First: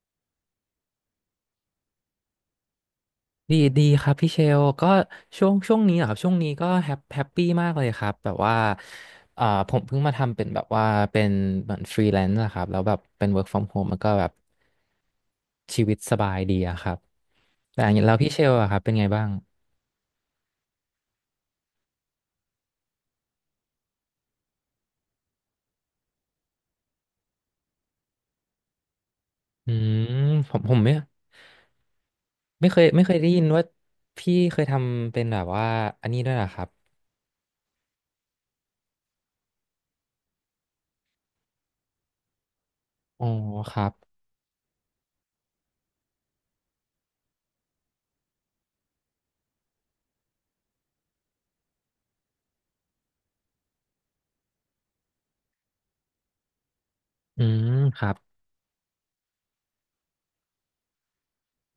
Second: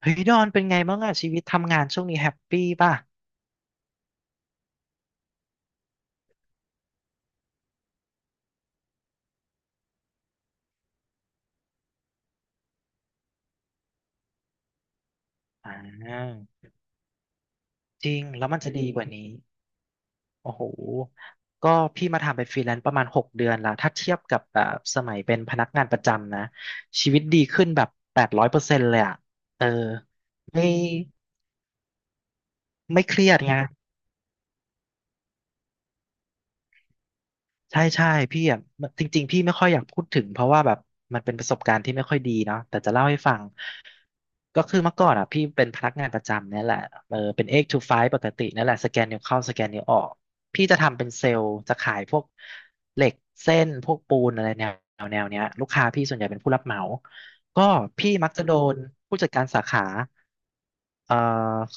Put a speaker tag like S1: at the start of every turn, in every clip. S1: เฮ้ยดอนเป็นไงบ้างอะชีวิตทำงานช่วงนี้แฮปปี้ป่ะ
S2: ดีดีครับพี่เชลก็ช่วงนี้เหครับช่วงนี้ก็แฮปปี้มากเลยครับแบบว่าเอ่อผมเพิ่งมาทำเป็นแบบว่าเป็นเหมือนฟรีแลนซ์นะครับแล้วแบบเป็น work from home มันก็แบบ
S1: อ่
S2: ชีวิตสบาย
S1: า
S2: ดีอะครับแต่อย่างนี้
S1: จ
S2: แล้ว
S1: ริง
S2: พี่เช
S1: แล้ว
S2: ล
S1: มัน
S2: อะ
S1: จะ
S2: ครับ
S1: ดี
S2: เป็น
S1: ก
S2: ไง
S1: ว่า
S2: บ้าง
S1: นี้โอ้โหก็พี่มาทำเป็นฟรีแลนซ์ประมาณ6 เดือนแล้วถ้าเทียบกับแบบสมัยเป็นพนักงานประจำนะชีวิตดีขึ้นแบบ800%เลยอะเออ
S2: อืมผม
S1: ไม่
S2: ผมไม่ไม่เคยไม่
S1: ไม่
S2: เค
S1: เค
S2: ย
S1: รี
S2: ได้
S1: ยด
S2: ยิน
S1: ไง
S2: ว่าพี่เคยทำเป็นแบบว่าอันนี้ด้วยเหรอครับ
S1: ใช่ใช่พี่อะจริงๆพี่ไม่ค่อยอยากพูดถึงเพราะว่าแบบมันเป็นประสบการณ์ที่ไม่ค่อยดีเนาะแต่จะเล่าให้
S2: อ๋อ
S1: ฟัง
S2: ครับ
S1: ก็คือเมื่อก่อนอ่ะพี่เป็นพนักงานประจำเนี่ยแหละเออเป็น eight to five ปกติเนี่ยแหละสแกนนิ้วเข้าสแกนนิ้วออกพี่จะทำเป็นเซลล์จะขายพวกเหล็กเส้นพวกปูนอะไรแนวแนวเนี้ยลูกค้าพี่ส่วนใหญ่เป็นผู้รับเหมา
S2: อื
S1: ก็
S2: มครั
S1: พี่
S2: บ
S1: มักจะโดนผู้จัดการสาขาเอ่อ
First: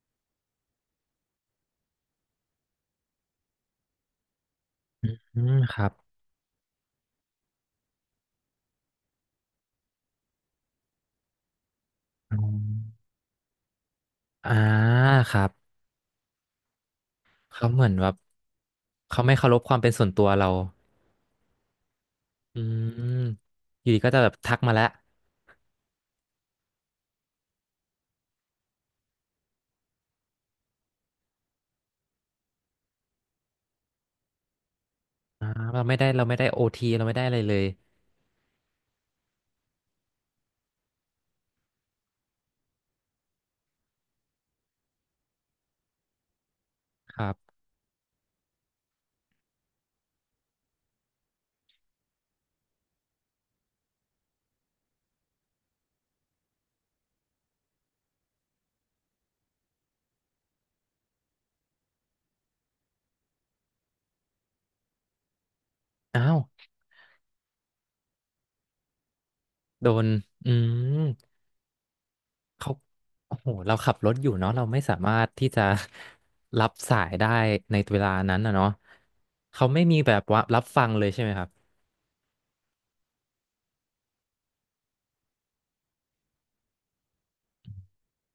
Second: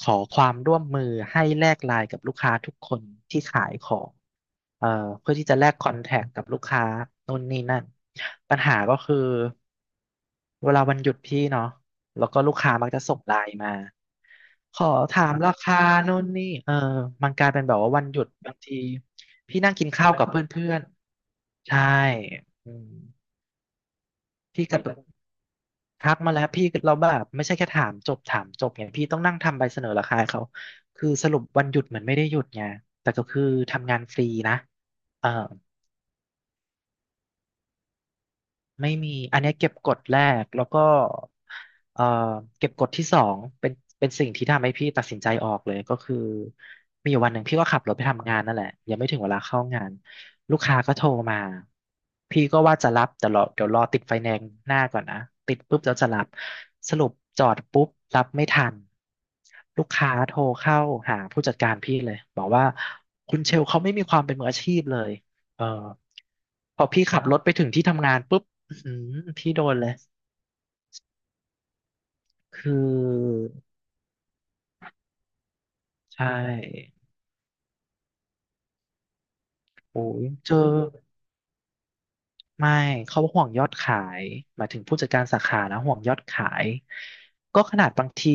S1: ขอความร่วมมือให้แลกไลน์กับลูกค้าทุกคนที่ขายของเอ่อเพื่อ
S2: อื
S1: ที่
S2: ม
S1: จะแล
S2: ค
S1: กค
S2: รั
S1: อ
S2: บ
S1: นแทคกับลูกค้านู่นนี่นั่นปัญหาก็คือเวลาวันหยุดพี่เนาะ แล้ว
S2: อ๋
S1: ก็ลูกค้ามักจะ
S2: อ
S1: ส่งไลน์มา
S2: อ่า
S1: ขอถา
S2: ค
S1: ม
S2: รับ
S1: ราคานู่นนี่เออมันกลายเป็น
S2: เขา
S1: แบบ
S2: เหมือ
S1: ว่า
S2: น
S1: วั
S2: แบ
S1: น
S2: บ
S1: หยุดบางที
S2: เขาไม่เคาร
S1: พี่
S2: พค
S1: นั่ง
S2: วาม
S1: กิ
S2: เป็
S1: น
S2: นส่ว
S1: ข้า
S2: น
S1: ว
S2: ตั
S1: กับ
S2: วเรา
S1: เพื่อนๆใช่
S2: อื
S1: อืม
S2: มอยู่ดีก็จะแบบทัก
S1: พี่
S2: มา
S1: ก็
S2: แล้ว
S1: แบบทักมาแล้วพี่เราแบบไม่ใช่แค่ถามจบถามจบไงพี่ต้องนั่งทำใบเสนอราคาให้เขาคือสรุปวันหยุดเหมือนไม่ได้หยุดไงแต่ก็คือทำงานฟรีนะเออ
S2: อ่าเราไม่ได้โอทีเราไม่ได้อะไรเลย
S1: ไม่มีอันเนี้ยเก็บกดแรกแล้วก็เอ่อเก็บกดที่สองเป็นสิ่งที่ทำให้พี่ตัดสินใจออกเลยก็คือมีอ
S2: ค
S1: ยู่
S2: รั
S1: วันหนึ่ง
S2: บ
S1: พี่ก็ขับรถไปทำงานนั่นแหละยังไม่ถึงเวลาเข้างานลูกค้าก็โทรมาพี่ก็ว่าจะรับแต่รอเดี๋ยวรอติดไฟแนนซ์หน้าก่อนนะติดปุ๊บแล้วจะรับสรุปจอดปุ๊บรับไม่ทันลูกค้าโทรเข้าหาผู้จัดการพี่เลยบอกว่าคุณเชลเขาไม่มีความเป็นมืออาชีพเลยเออ
S2: อ้าว
S1: พอพี่ขับรถไปถึงที่ทำงานปุ๊บ อืมพี่โดน
S2: โด
S1: เลย
S2: นอืมเขา
S1: คือ
S2: โอ้โหเราขับรถอยู่เนาะเราไม่สามารถที่จะ
S1: ใช
S2: รับ
S1: ่
S2: สายได้ในเวลานั้นนะเนาะเขาไม่มี
S1: โอ้
S2: แบบ
S1: ย
S2: ว่า
S1: เจอ
S2: รับฟังเลยใช่ไหมครับ
S1: ไม่เขาห่วงยอดขายหมายถึงผู้จัดการสาขานะห่วงยอดขายก็ขนาดบางที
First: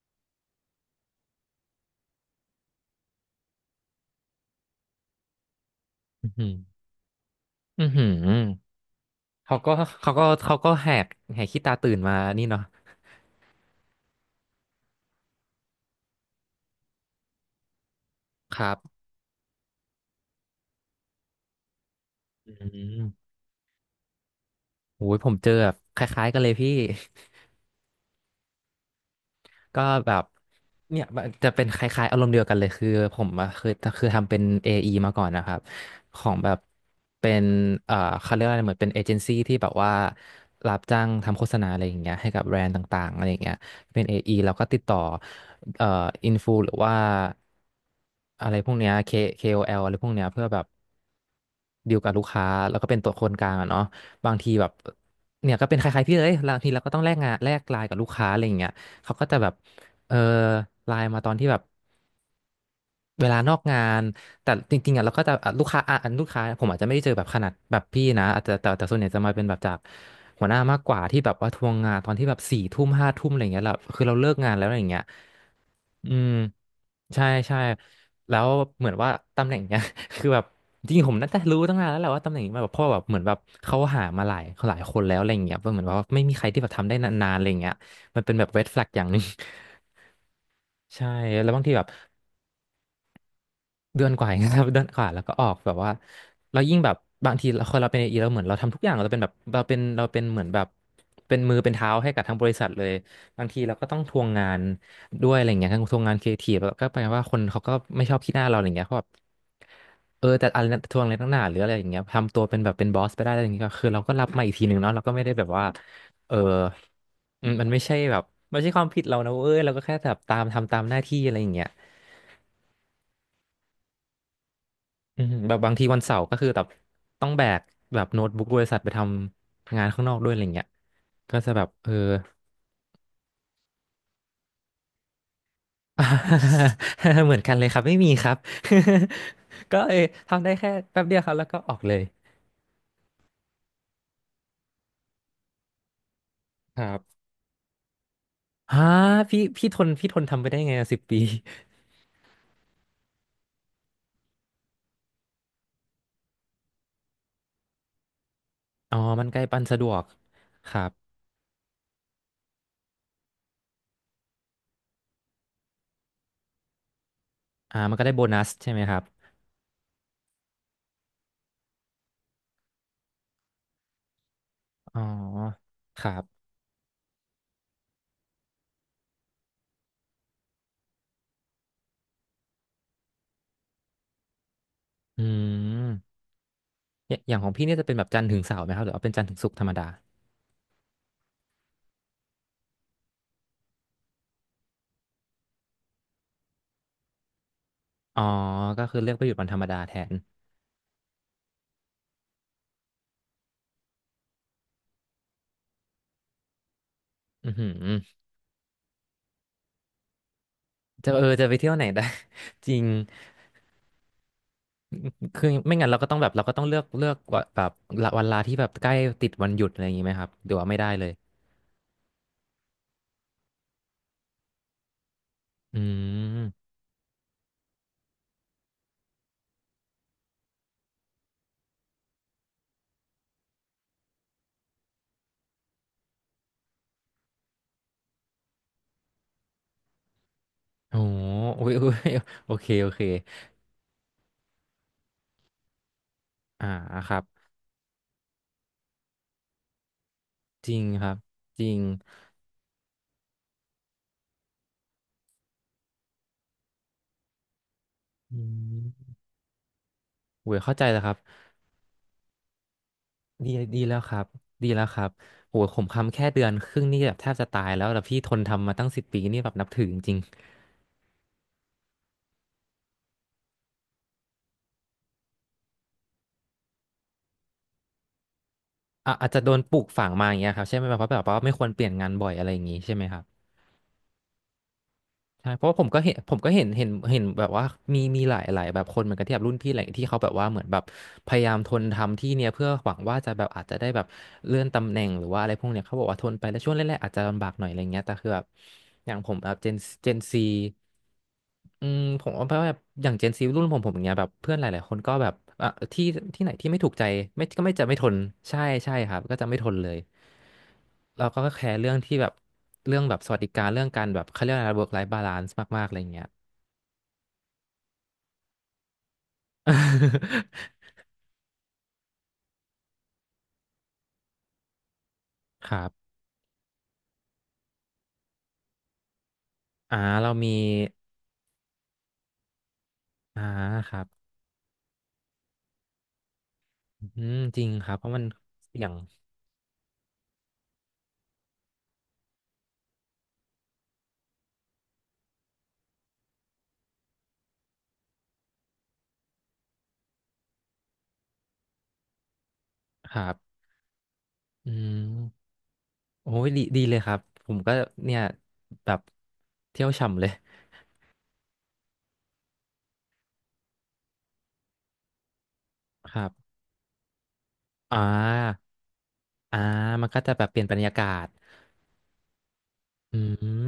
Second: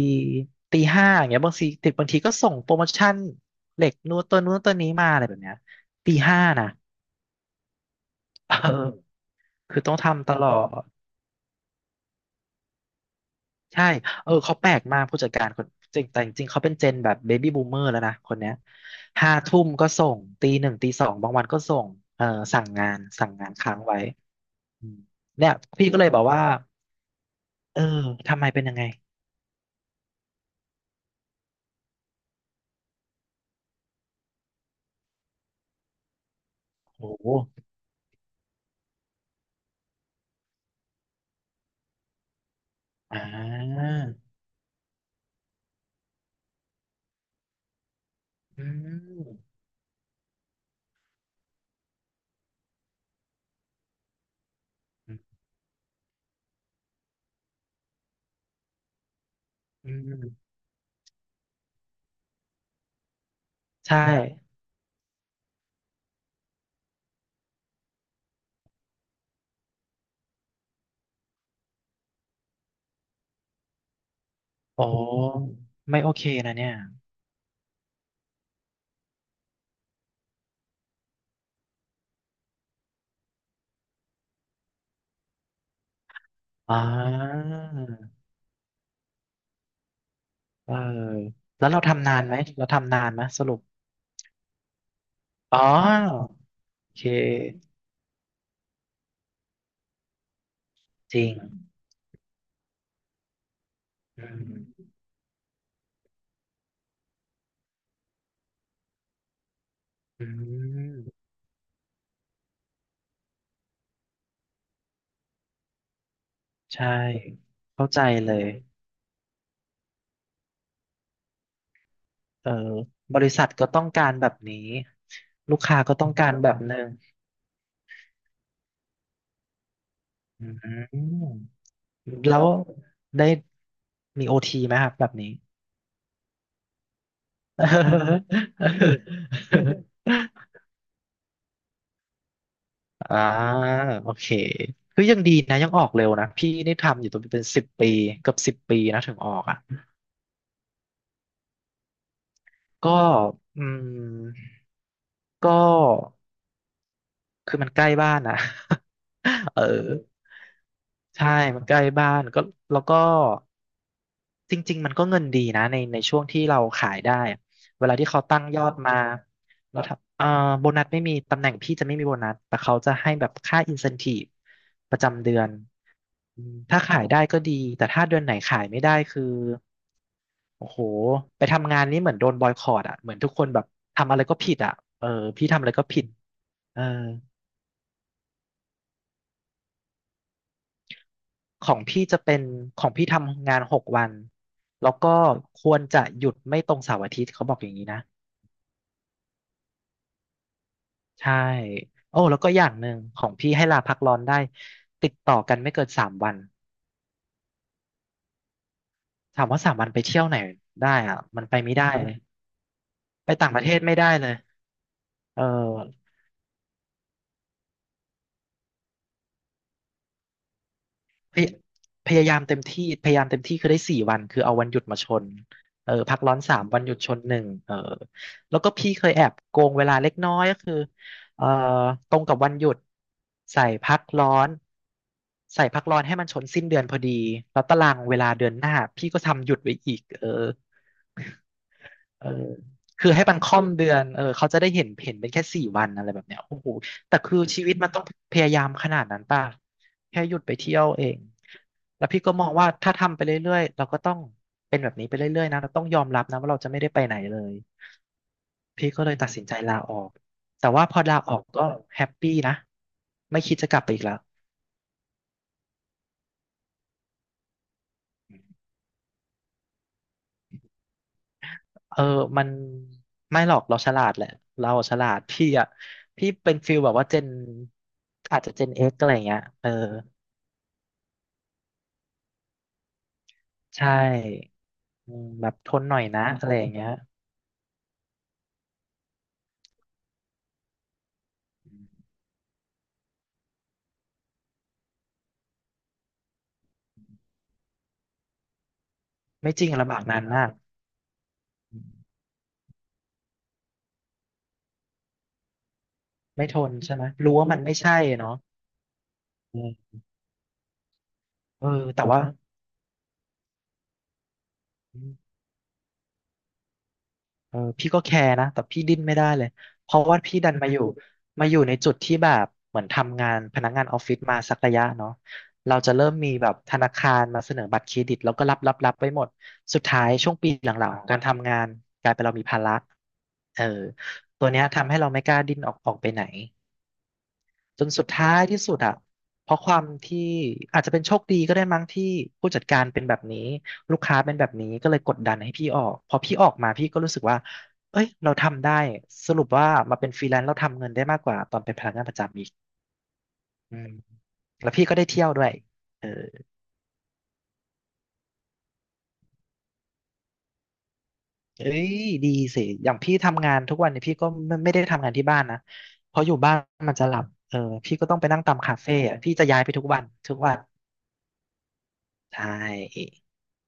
S1: ตีห้าอย่างเงี้ยบางทีติดบางทีก็ส่งโปรโมชั่นเหล็กนู้นตัวนู้นตัวนี้มาอะไรแบบเนี้ยตี
S2: อือ
S1: ห้า
S2: หือ
S1: นะ
S2: อือหือ
S1: เออ
S2: เขาก็
S1: คือต้อง
S2: เขาก็
S1: ทำตลอ
S2: เขาก็
S1: ด
S2: แหกแหกขี้ตาตื่นมานี่เนาะ
S1: ใช่ เออเขาแปลกมากผู้จัดการคนจริงแต่จริงๆ เขาเป็นเจนแบบเบบี้บูมเมอร์แล้วนะคนเนี้ย
S2: ครับ
S1: ห้าทุ่มก็ส่งตีหนึ่งตีสองบางวันก็ส่งเออ
S2: อื
S1: สั่งงาน
S2: ม
S1: สั่งงานค้างไว้อืม
S2: โอ้ยผมเจ
S1: เนี่
S2: อ
S1: ย
S2: แบบ
S1: พี่
S2: ค
S1: ก็เลยบอก
S2: ล้ายๆกั
S1: ว่า
S2: นเลยพี่
S1: เออทำไมเป็นยังไง
S2: ก็แบบเนี่ยมันจะเป็นคล้ายๆอารมณ์เดียวกันเลยคือผมอะคือทำเป็น AE มาก่อนนะครับของแบบ
S1: โอ้โห
S2: เป็นเขาเรียกว่าอะไรเหมือนเป็นเอเจนซี่ที่แบบว่ารับจ้างทำโฆษณาอะไรอย่างเงี้ยให้กับแบรนด์ต่างๆ
S1: อ่
S2: อะไรอย่างเงี้ย
S1: า
S2: เป็น AE แล้วก็ติดต่อเอ่ออินฟูหรือว่าอะไรพ
S1: อื
S2: วกเนี้ย
S1: ม
S2: KOL อแอลอะไรพวกเนี้ยเพื่อแบบ ดีลกับลูกค้าแล้วก็เป็นตัวคนกลางอะเนาะบางทีแบบเนี่ยก็เป็นคล้ายๆพี่เลยบางทีเราก็ต้องแลกงานแลกไลน์กับลูกค้าอะไรอย่างเงี้ยเขาก็จะแบบ
S1: อื
S2: เออ
S1: ม
S2: ไลน์มาตอนที่แบบเวลานอกงา
S1: ใช่
S2: นแต่จริงๆอ่ะเราก็จะอ่ะลูกค้าอ่ะอันลูกค้าผมอาจจะไม่ได้เจอแบบขนาดแบบพี่นะอาจจะแต่ส่วนใหญ่จะมาเป็นแบบจากหัวหน้ามากกว่าที่แบบว่าทวงงานตอนที่แบบสี่ทุ่มห้าทุ่มอะไรอย่างเงี้ยแหละคือเราเลิกงานแล้วอะไร
S1: โอ
S2: อย่างเงี้ย
S1: ้ไม่
S2: อื
S1: โอเค
S2: ม
S1: นะเนี่ย
S2: ใช่ใช่แล้วเหมือนว่าตำแหน่งเนี้ย คือแบบจริงๆผมน่าจะรู้ตั้งนานแล้วแหละว่าตำแหน่งนี้มาแบบเพราะว่อแบบเหมือนแบบเขาหามาหลายหลายคนแล้วอะไรอย่างเงี้ยเหมือนว่าไม่มีใครที่แบบ
S1: อ่า
S2: ทำได้นานๆอะไรอย่างเงี้ยมันเป็นแบบเ e ดแฟลกอย่างหนึ่ง
S1: เออ
S2: ใช่แล้วบาง
S1: แล้ว
S2: ที
S1: เรา
S2: แบบ
S1: ทำนานไหมเราทำนานไหมสรุป
S2: เดือนกว่าเองครับ เดือนกว่าแล้วก็ออก
S1: อ๋อ
S2: แบบว่าเรายิ่งแบ
S1: โอ
S2: บ
S1: เค
S2: บางทีเราคนเราเป็นเอเราเหมือนเราทำทุกอย่างเราเป็นแบบเราเป็นเหมือนแบบ
S1: จริง
S2: เป็นมือเป็นเท้าให้กับทั้งบริษัทเลยบางทีเราก็ต้องทว
S1: อื
S2: งงาน
S1: ม
S2: ด้วยอะไรเงี้ยทั้งทวงงานครีเอทีฟแล้วก็แปลว่าคนเขาก็ไม่ชอบขี้หน้าเราอะไรเงี้ยเพราะแบบเอ
S1: อื
S2: อแต่อะไรนะทวงอะไรตั้
S1: ม
S2: งหนาหรืออะไรอย่างเงี้ยทำตัวเป็นแบบเป็นบอสไปได้อะไรอย่างเงี้ยก็คือเราก็รับมาอีกทีหนึ่งเนาะเราก็ไม่ได้แบบว่าเออ
S1: ใช่
S2: อืมมันไม่
S1: เข้า
S2: ใช่
S1: ใจ
S2: แบบ
S1: เลย
S2: ไม่ใช่ความผิดเรานะเว้ยเราก็แค่แบบตามทำตามหน้าที่อะไรอย่างเงี้ย
S1: เออบริษัทก็ต้องการแบบนี้
S2: อืมแบ
S1: ลู
S2: บ
S1: ก
S2: บาง
S1: ค้า
S2: ที
S1: ก็
S2: วัน
S1: ต้อง
S2: เสาร์
S1: การ
S2: ก็คือ
S1: แบบ
S2: แบบ
S1: หนึ่ง
S2: ต้องแบกแบบโน้ตบุ๊กบริษัทไปทำงานข้างนอกด้วยอะไร
S1: อื
S2: เงี้ยก็จะแบบ
S1: ม
S2: เออ
S1: แล้วได้มีโอทีไหมครับแบบนี้
S2: เหมือนกันเลยครับไม่มีครับ ก็เออทำได้ แค่แป๊บเดียวครับแล้วก็ออกเลย
S1: อ่าโอเคคือยังดีนะยังออกเร็วนะพี่นี่
S2: ครั
S1: ทำอยู่
S2: บ
S1: ตัวเป็นสิบปีเกับสิบปี
S2: ฮะ
S1: นะถึงออ
S2: พี่
S1: กอ่ะ
S2: พี่ทนพี่ทนทำไปได้ไงสิบปี
S1: ก็อืมก็คือมันใกล้บ้านนะ
S2: อ๋อมันใกล้ ปั
S1: เอ
S2: น
S1: อ
S2: สะดวกครับ
S1: ใช่ มันใกล้บ้านก็แล้วก็จริงๆมันก็เงินดีนะในช่วงที่เราขายได้อะ
S2: อ่า
S1: เว
S2: มั
S1: ลา
S2: นก็
S1: ที่
S2: ได้
S1: เขา
S2: โบนั
S1: ตั้ง
S2: ส
S1: ยอ
S2: ใช่
S1: ด
S2: ไหมค
S1: มา
S2: รับ
S1: แล้วถ้าโบนัสไม่มีตำแหน่งพี่จะไม่มีโบนัสแต่เขาจะให้แบบค่าอินเซนทีฟป
S2: อ๋อ
S1: ระจำเดือน
S2: ครับ
S1: ถ้าขายได้ก็ดีแต่ถ้าเดือนไหนขายไม่ได้คือโอ้โหไปทำงานนี้เหมือนโดนบอยคอตอ่ะเหมือนทุกคนแบบทำอะไรก็ผิดอ่ะเออ
S2: อื
S1: พี่ทำอะไรก็ผิด
S2: ม
S1: เออ
S2: อย่างของพี่เนี่ยจะเป็นแบบจันทร์ถึงเสาร์ไหมครับหรือว่าเป็นจันทร์ถึงศุกร์ธรรมดา
S1: ของพี่จะเป็นของพี่ทำงาน6 วันแล้วก็ควรจะหยุดไม่ตรงเสาร์อาทิตย์เขาบอกอย่างนี้นะ
S2: อ๋อก็คือเลือกไปหยุดวันธรรมดาแทน
S1: ใช่โอ้แล้วก็อย่างหนึ่งของพี่ให้ลาพักร้อนได้ติดต่อกันไม่เกินสามวัน
S2: อือหือ
S1: ถามว่าสามวันไปเที่ยวไหนได้
S2: จะ
S1: อะ
S2: เออ
S1: มั
S2: จะ
S1: น
S2: ไป
S1: ไป
S2: เที่ย
S1: ไม่
S2: วไหน
S1: ได้
S2: ได้
S1: เลย
S2: จริง
S1: ไปต่างประเทศไม่ได้เลยเอ
S2: คือไม่งั้นเราก็
S1: อ
S2: ต้องแบบเราก็ต้องเลือกว่าแบบละวันลาที่แบบใกล้ติดวันหยุดอะไรอย่างงี้ไหมครับหรือว่าไม่ได้เลย
S1: พยพยายามเต็มที่พยายามเต็มที่คือได้4 วันคือเอาวันหยุดมาชน
S2: อื
S1: เออพักร้อนสาม
S2: ม
S1: วันหยุดชนหนึ่งเออแล้วก็พี่เคยแอบโกงเวลาเล็กน้อยก็คือเออตรงกับวันหยุดใส่พักร้อนใส่พักร้อนให้มันชนสิ้นเดือนพอดีแล้วตารางเวลาเดือนหน้าพี่ก็ทำหยุดไว้อีกเออ
S2: โอ้โหอุ๊ยอุ๊ย
S1: เออ
S2: โอเคโอเค
S1: คือให้มันค่อมเดือนเขาจะได้เห็นเป็นแค่สี่วันอะไรแบบเนี้ยโอ้
S2: อ่า
S1: โห
S2: ค
S1: แต่
S2: รับ
S1: คือชีวิตมันต้องพยายามขนาดนั้นป่ะแค่หยุดไป
S2: จ
S1: เที่
S2: ริ
S1: ย
S2: ง
S1: ว
S2: ค
S1: เอ
S2: รับ
S1: ง
S2: จริง
S1: แล้วพี่ก็มองว่าถ้าทำไปเรื่อยๆเราก็ต้องเป็นแบบนี้ไปเรื่อยๆนะเราต้องยอมรับนะว่าเราจะไม่ได้ไปไหนเลย
S2: อื
S1: พี่ก็เล
S2: ม
S1: ยตัดสินใจลาออก
S2: โอ้ย
S1: แต่
S2: เข้าใจ
S1: ว่าพ
S2: แล้
S1: อ
S2: วครั
S1: ลา
S2: บ
S1: ออกก็แฮปปี้นะไม่
S2: ดี
S1: คิดจะก
S2: ดี
S1: ลับไป
S2: แล้ว
S1: อีก
S2: ค
S1: แล้ว
S2: รับดีแล้วครับโอ้ยผมคำแค่เดือนครึ่งนี่แบบแทบจะตายแล้วแล้วพี่ทนทำมาตั้งสิบปีนี่แบบนับถือจริงๆ
S1: เออมันไม่หรอกเราฉลาดแหละเราฉลาดพี่อะพี่เป็นฟิลแบบว่าเจนอาจจะเจนเอ็กอะไร
S2: อ่ะ
S1: อย่าง
S2: อาจ
S1: เงี้
S2: จะ
S1: ย
S2: โดน
S1: เออ
S2: ปลูกฝังมาอย่างเงี้ยครับใช่ไหมแบบเพราะแบบว่าไม่ควรเปลี่ยนงานบ่อยอะไรอย่างงี้ใช่ไหมครับ
S1: ใช่อืมแบ
S2: ใช่
S1: บ
S2: เพ
S1: ท
S2: ราะว่า
S1: น
S2: ผม
S1: หน่
S2: ก็
S1: อย
S2: เห็น
S1: นะ
S2: ผม
S1: อะ
S2: ก็
S1: ไรอ
S2: เห็น
S1: ย่างเงี้ย
S2: แบบว่ามีหลายแบบคนเหมือนกันที่แบบรุ่นพี่หลาที่เขาแบบว่าเหมือนแบบพยายามทนทำที่เนี่ยเพื่อหวังว่าจะแบบอาจจะได้แบบเลื่อนตำแหน่งหรือว่าอะไรพวกเนี้ยเขาบอกว่าทนไปแล้วช่วงแรกๆอาจจะลำบากหน่อยอะไรเงี้ยแต่คือแบบอย่างผมแบ
S1: ไม่
S2: บ
S1: จ
S2: เจ
S1: ริง
S2: น
S1: ลำบาก
S2: เจน
S1: นาน
S2: ซี
S1: มาก
S2: ผมว่าแบบอย่างเจนซีรุ่นผมอย่างเงี้ยแบบเพื่อนหลายๆคนก็แบบอ่ะที่
S1: ไม่
S2: ไหน
S1: ท
S2: ที่
S1: น
S2: ไม่ถูก
S1: ใช่ไห
S2: ใจ
S1: มรู้
S2: ไม่
S1: ว่ามัน
S2: ก็ไม่
S1: ไม่
S2: จะไม่
S1: ใช่
S2: ทน
S1: เนาะ
S2: ใช่ใช่ครับก็จะไม่
S1: อื
S2: ทนเล
S1: ม
S2: ยเราก็แค
S1: เออ
S2: ร์เรื่อง
S1: แต่
S2: ที่
S1: ว่า
S2: แบบเรื่องแบบสวัสดิการเรื่องการแบบเขาเรียกอะไร work life balance มากๆอะไรเงี้ย
S1: เออพี่ก็แคร์นะแต่พี่ดิ้นไม่ได้เลยเพราะว่าพี่ดั นมาอยู่ในจุดที่แบบเหมือนทำงานพนักงานออฟฟิศมาสักระยะเนาะ
S2: ค
S1: เรา
S2: รั
S1: จะเริ่
S2: บ
S1: มมีแบบธนาคารมาเสนอบัตรเครดิตแล้วก็รับไปหมดสุด
S2: อ่า
S1: ท้าย
S2: เรา
S1: ช่วง
S2: มี
S1: ปีหลังๆของการทำงานกลายเป็นเรามีภาระ
S2: อ่า
S1: เออ
S2: ครับ
S1: ตัวเนี้ยทำให้เราไม่กล้าดิ้นออกไปไหน
S2: อืมจริง
S1: จ
S2: ค
S1: น
S2: รับ เพ
S1: สุด
S2: ราะมัน
S1: ท้ายที่สุด
S2: เสี่ยง
S1: อะเพราะความที่อาจจะเป็นโชคดีก็ได้มั้งที่ผู้จัดการเป็นแบบนี้ลูกค้าเป็นแบบนี้ก็เลยกดดันให้พี่ออกพอพี่ออกมาพี่ก็รู้สึกว่าเอ้ยเราทำได้สรุปว่ามาเป็นฟรีแลนซ์เราทำเงินได้มากกว่าตอนเป็นพนักงานประจำอีก
S2: ครับ
S1: อืมแล้
S2: อื
S1: วพี่ก็ได้เที่ยวด้ว
S2: ม
S1: ยเออ
S2: โอ้ยดีดีเลยครับ ผมก็เนี่ยแบบเที่ยวฉ่ำเลย
S1: เอ้ยดีสิอย่างพี่ทำงานทุกวันเนี่ยพี่ก็ไม่ได้ทำงานที่บ้านนะ
S2: ค
S1: เพราะ
S2: รั
S1: อยู่
S2: บ
S1: บ้านมันจะหลับพี่
S2: อ่
S1: ก็ต้องไปนั่งตาม
S2: า
S1: คาเฟ่อะพี่จะ
S2: อ่า
S1: ย้ายไปทุกวัน
S2: มันก็จะ
S1: ทุก
S2: แบบ
S1: วั
S2: เป
S1: น
S2: ลี่ยนบรรยากาศ
S1: ใช่
S2: อื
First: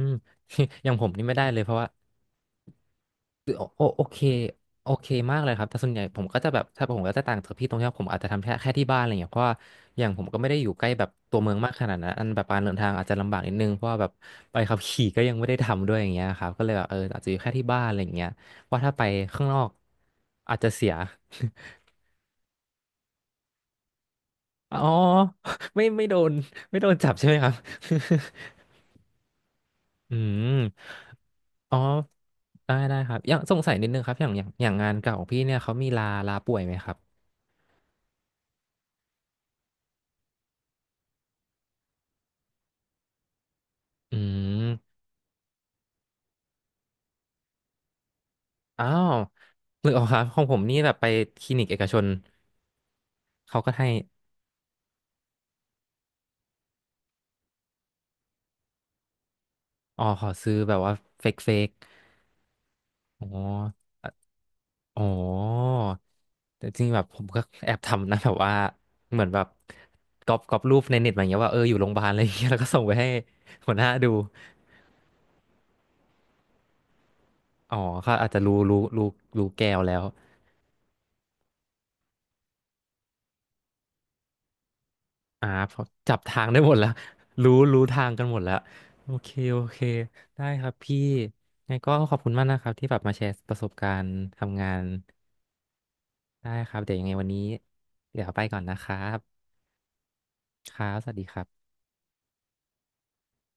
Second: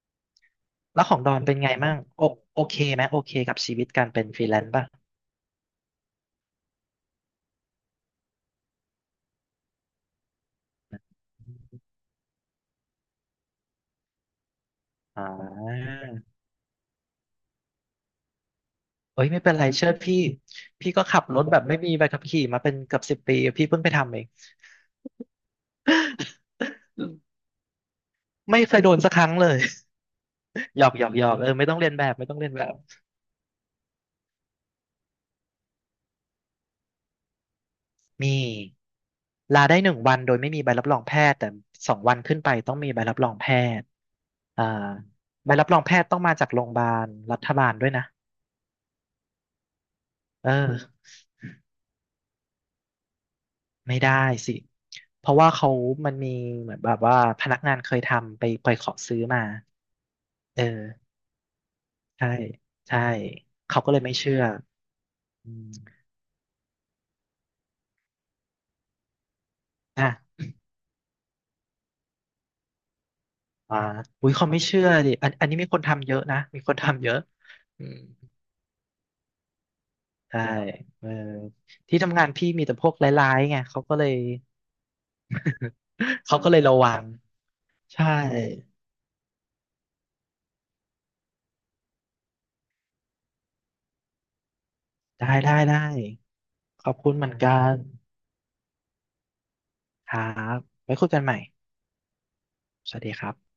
S2: ม อย่าง
S1: แล้
S2: ผ
S1: ว
S2: ม
S1: ของ
S2: นี่
S1: ด
S2: ไม่
S1: อน
S2: ได้
S1: เป็
S2: เล
S1: น
S2: ย
S1: ไง
S2: เพราะว่า
S1: มั่งโอโอเคไหมโอเคกับชีวิต
S2: โอ
S1: การ
S2: เค
S1: เป็นฟรีแลนซ์ป่ะ
S2: โอเคมากเลยครับ แต่ส่วนใหญ่ผมก็จะแบบ ถ้าผมก็จะต่างจากพี่ตรงที่ว่าผมอาจจะทำแค่ที่บ้านอะไรเงี้ยเพราะว่าอย่างผมก็ไม่ได้อยู่ใกล้แบบตัวเมืองมากขนาดนั้นอันแบบการเดินทางอาจจะลำบากนิดนึงเพราะว่าแบบไปขับขี่ก็
S1: อ่
S2: ยังไม่ได้ทำด้
S1: า
S2: วยอย่างเงี้ยครับก็เลยแบบอาจจะอยู่แค่ที่บ้านอะไรเงี้ยเพราะถ้าไป
S1: เอ้ยไม่
S2: ข้าง
S1: เป็
S2: น
S1: น
S2: อ
S1: ไร
S2: ก
S1: เชื่อพี่
S2: อาจจะเสี
S1: พี่
S2: ย
S1: ก็ขับรถแบบไม่มีใบขับขี่มาเป็นเกือบสิบปีพี่เพิ่งไปทำเอง
S2: อ๋อไม่ไม่โดนไม่โดนจับใช่ไหมครับ
S1: ไม่เคยโดนสักครั้งเลย
S2: อืม
S1: หยอกหยอกหยอกไม่
S2: อ๋
S1: ต้
S2: อ
S1: องเรียนแบบไม่ต้องเรียนแบ
S2: ได้
S1: บ
S2: ได้ครับอย่างสงสัยนิดนึงครับอย่างงานเก่าของพี่เนี่ยเขามีลาป่วยไหมครับ
S1: มีลาได้หนึ่งวันโดยไม่มีใบรับรองแพทย์แต่สองวันขึ้นไปต้องมีใบรับรองแพทย์
S2: อื
S1: อ่า
S2: ม
S1: ใบรับรองแพทย์ต้องมาจากโรงพยาบาลรัฐบาลด้วยนะ
S2: อ้าวหรืออกครับของ
S1: เออ
S2: ผมนี่แบบไปคลินิกเอกชนเขาก็ให้
S1: ไม่ได้สิเพราะว่าเขามันมีเหมือนแบบว่าพนักงานเคยทำไปขอซื้อมา
S2: อ๋อขอซื้อ
S1: เอ
S2: แบบ
S1: อ
S2: ว่าเฟก
S1: ใช่ใช่
S2: อ๋อ
S1: เขาก็เลยไม่เชื่อ
S2: อ๋อ
S1: อืม
S2: แต่จริงแบบผมก็แอบทำนะแบบว่าเหมือนแบบ
S1: อ่ะ
S2: ก๊อปรูปในเน็ตมาอย่างเงี้ยว่าอยู่โรงพยาบาลอะไรอย่างเงี้ยแล้วก็ส่งไปให้หัว
S1: อ่า
S2: หน้าดู
S1: อุ้ยเขาไม่เชื่อดิอันนี้มีคนทำเยอะนะมีคนทำเยอะ
S2: อ๋อ
S1: อืม
S2: เขาอาจจะรู้แก้วแล้ว
S1: ใช่เออที่ทำงานพี่มีแต่พวกร้ายๆไงเขาก็เลย
S2: อ่าพอจับ
S1: เขา
S2: ทาง
S1: ก็เล
S2: ได้
S1: ย
S2: หม
S1: ระ
S2: ดแล้ว
S1: วัง
S2: รู้ทา
S1: ใช่
S2: งกันหมดแล้ว โอเค โอเค ได้ครับพี่งั้งก็ขอบคุณมากนะครับที่แบบมาแชร์ประสบการณ์ทำงาน
S1: ได้ได้ได้
S2: ได้ครับ
S1: ข
S2: เดี๋
S1: อ
S2: ย
S1: บ
S2: วยัง
S1: คุ
S2: ไง
S1: ณเห
S2: วัน
S1: มือน
S2: นี้
S1: กัน
S2: เดี๋ยวไปก่อนนะครับ
S1: ครับ
S2: ครั
S1: ไว้
S2: บ
S1: คุ
S2: ส
S1: ย
S2: วัส
S1: กัน
S2: ดี
S1: ให
S2: ค
S1: ม่
S2: รับ
S1: สวัสดีครับ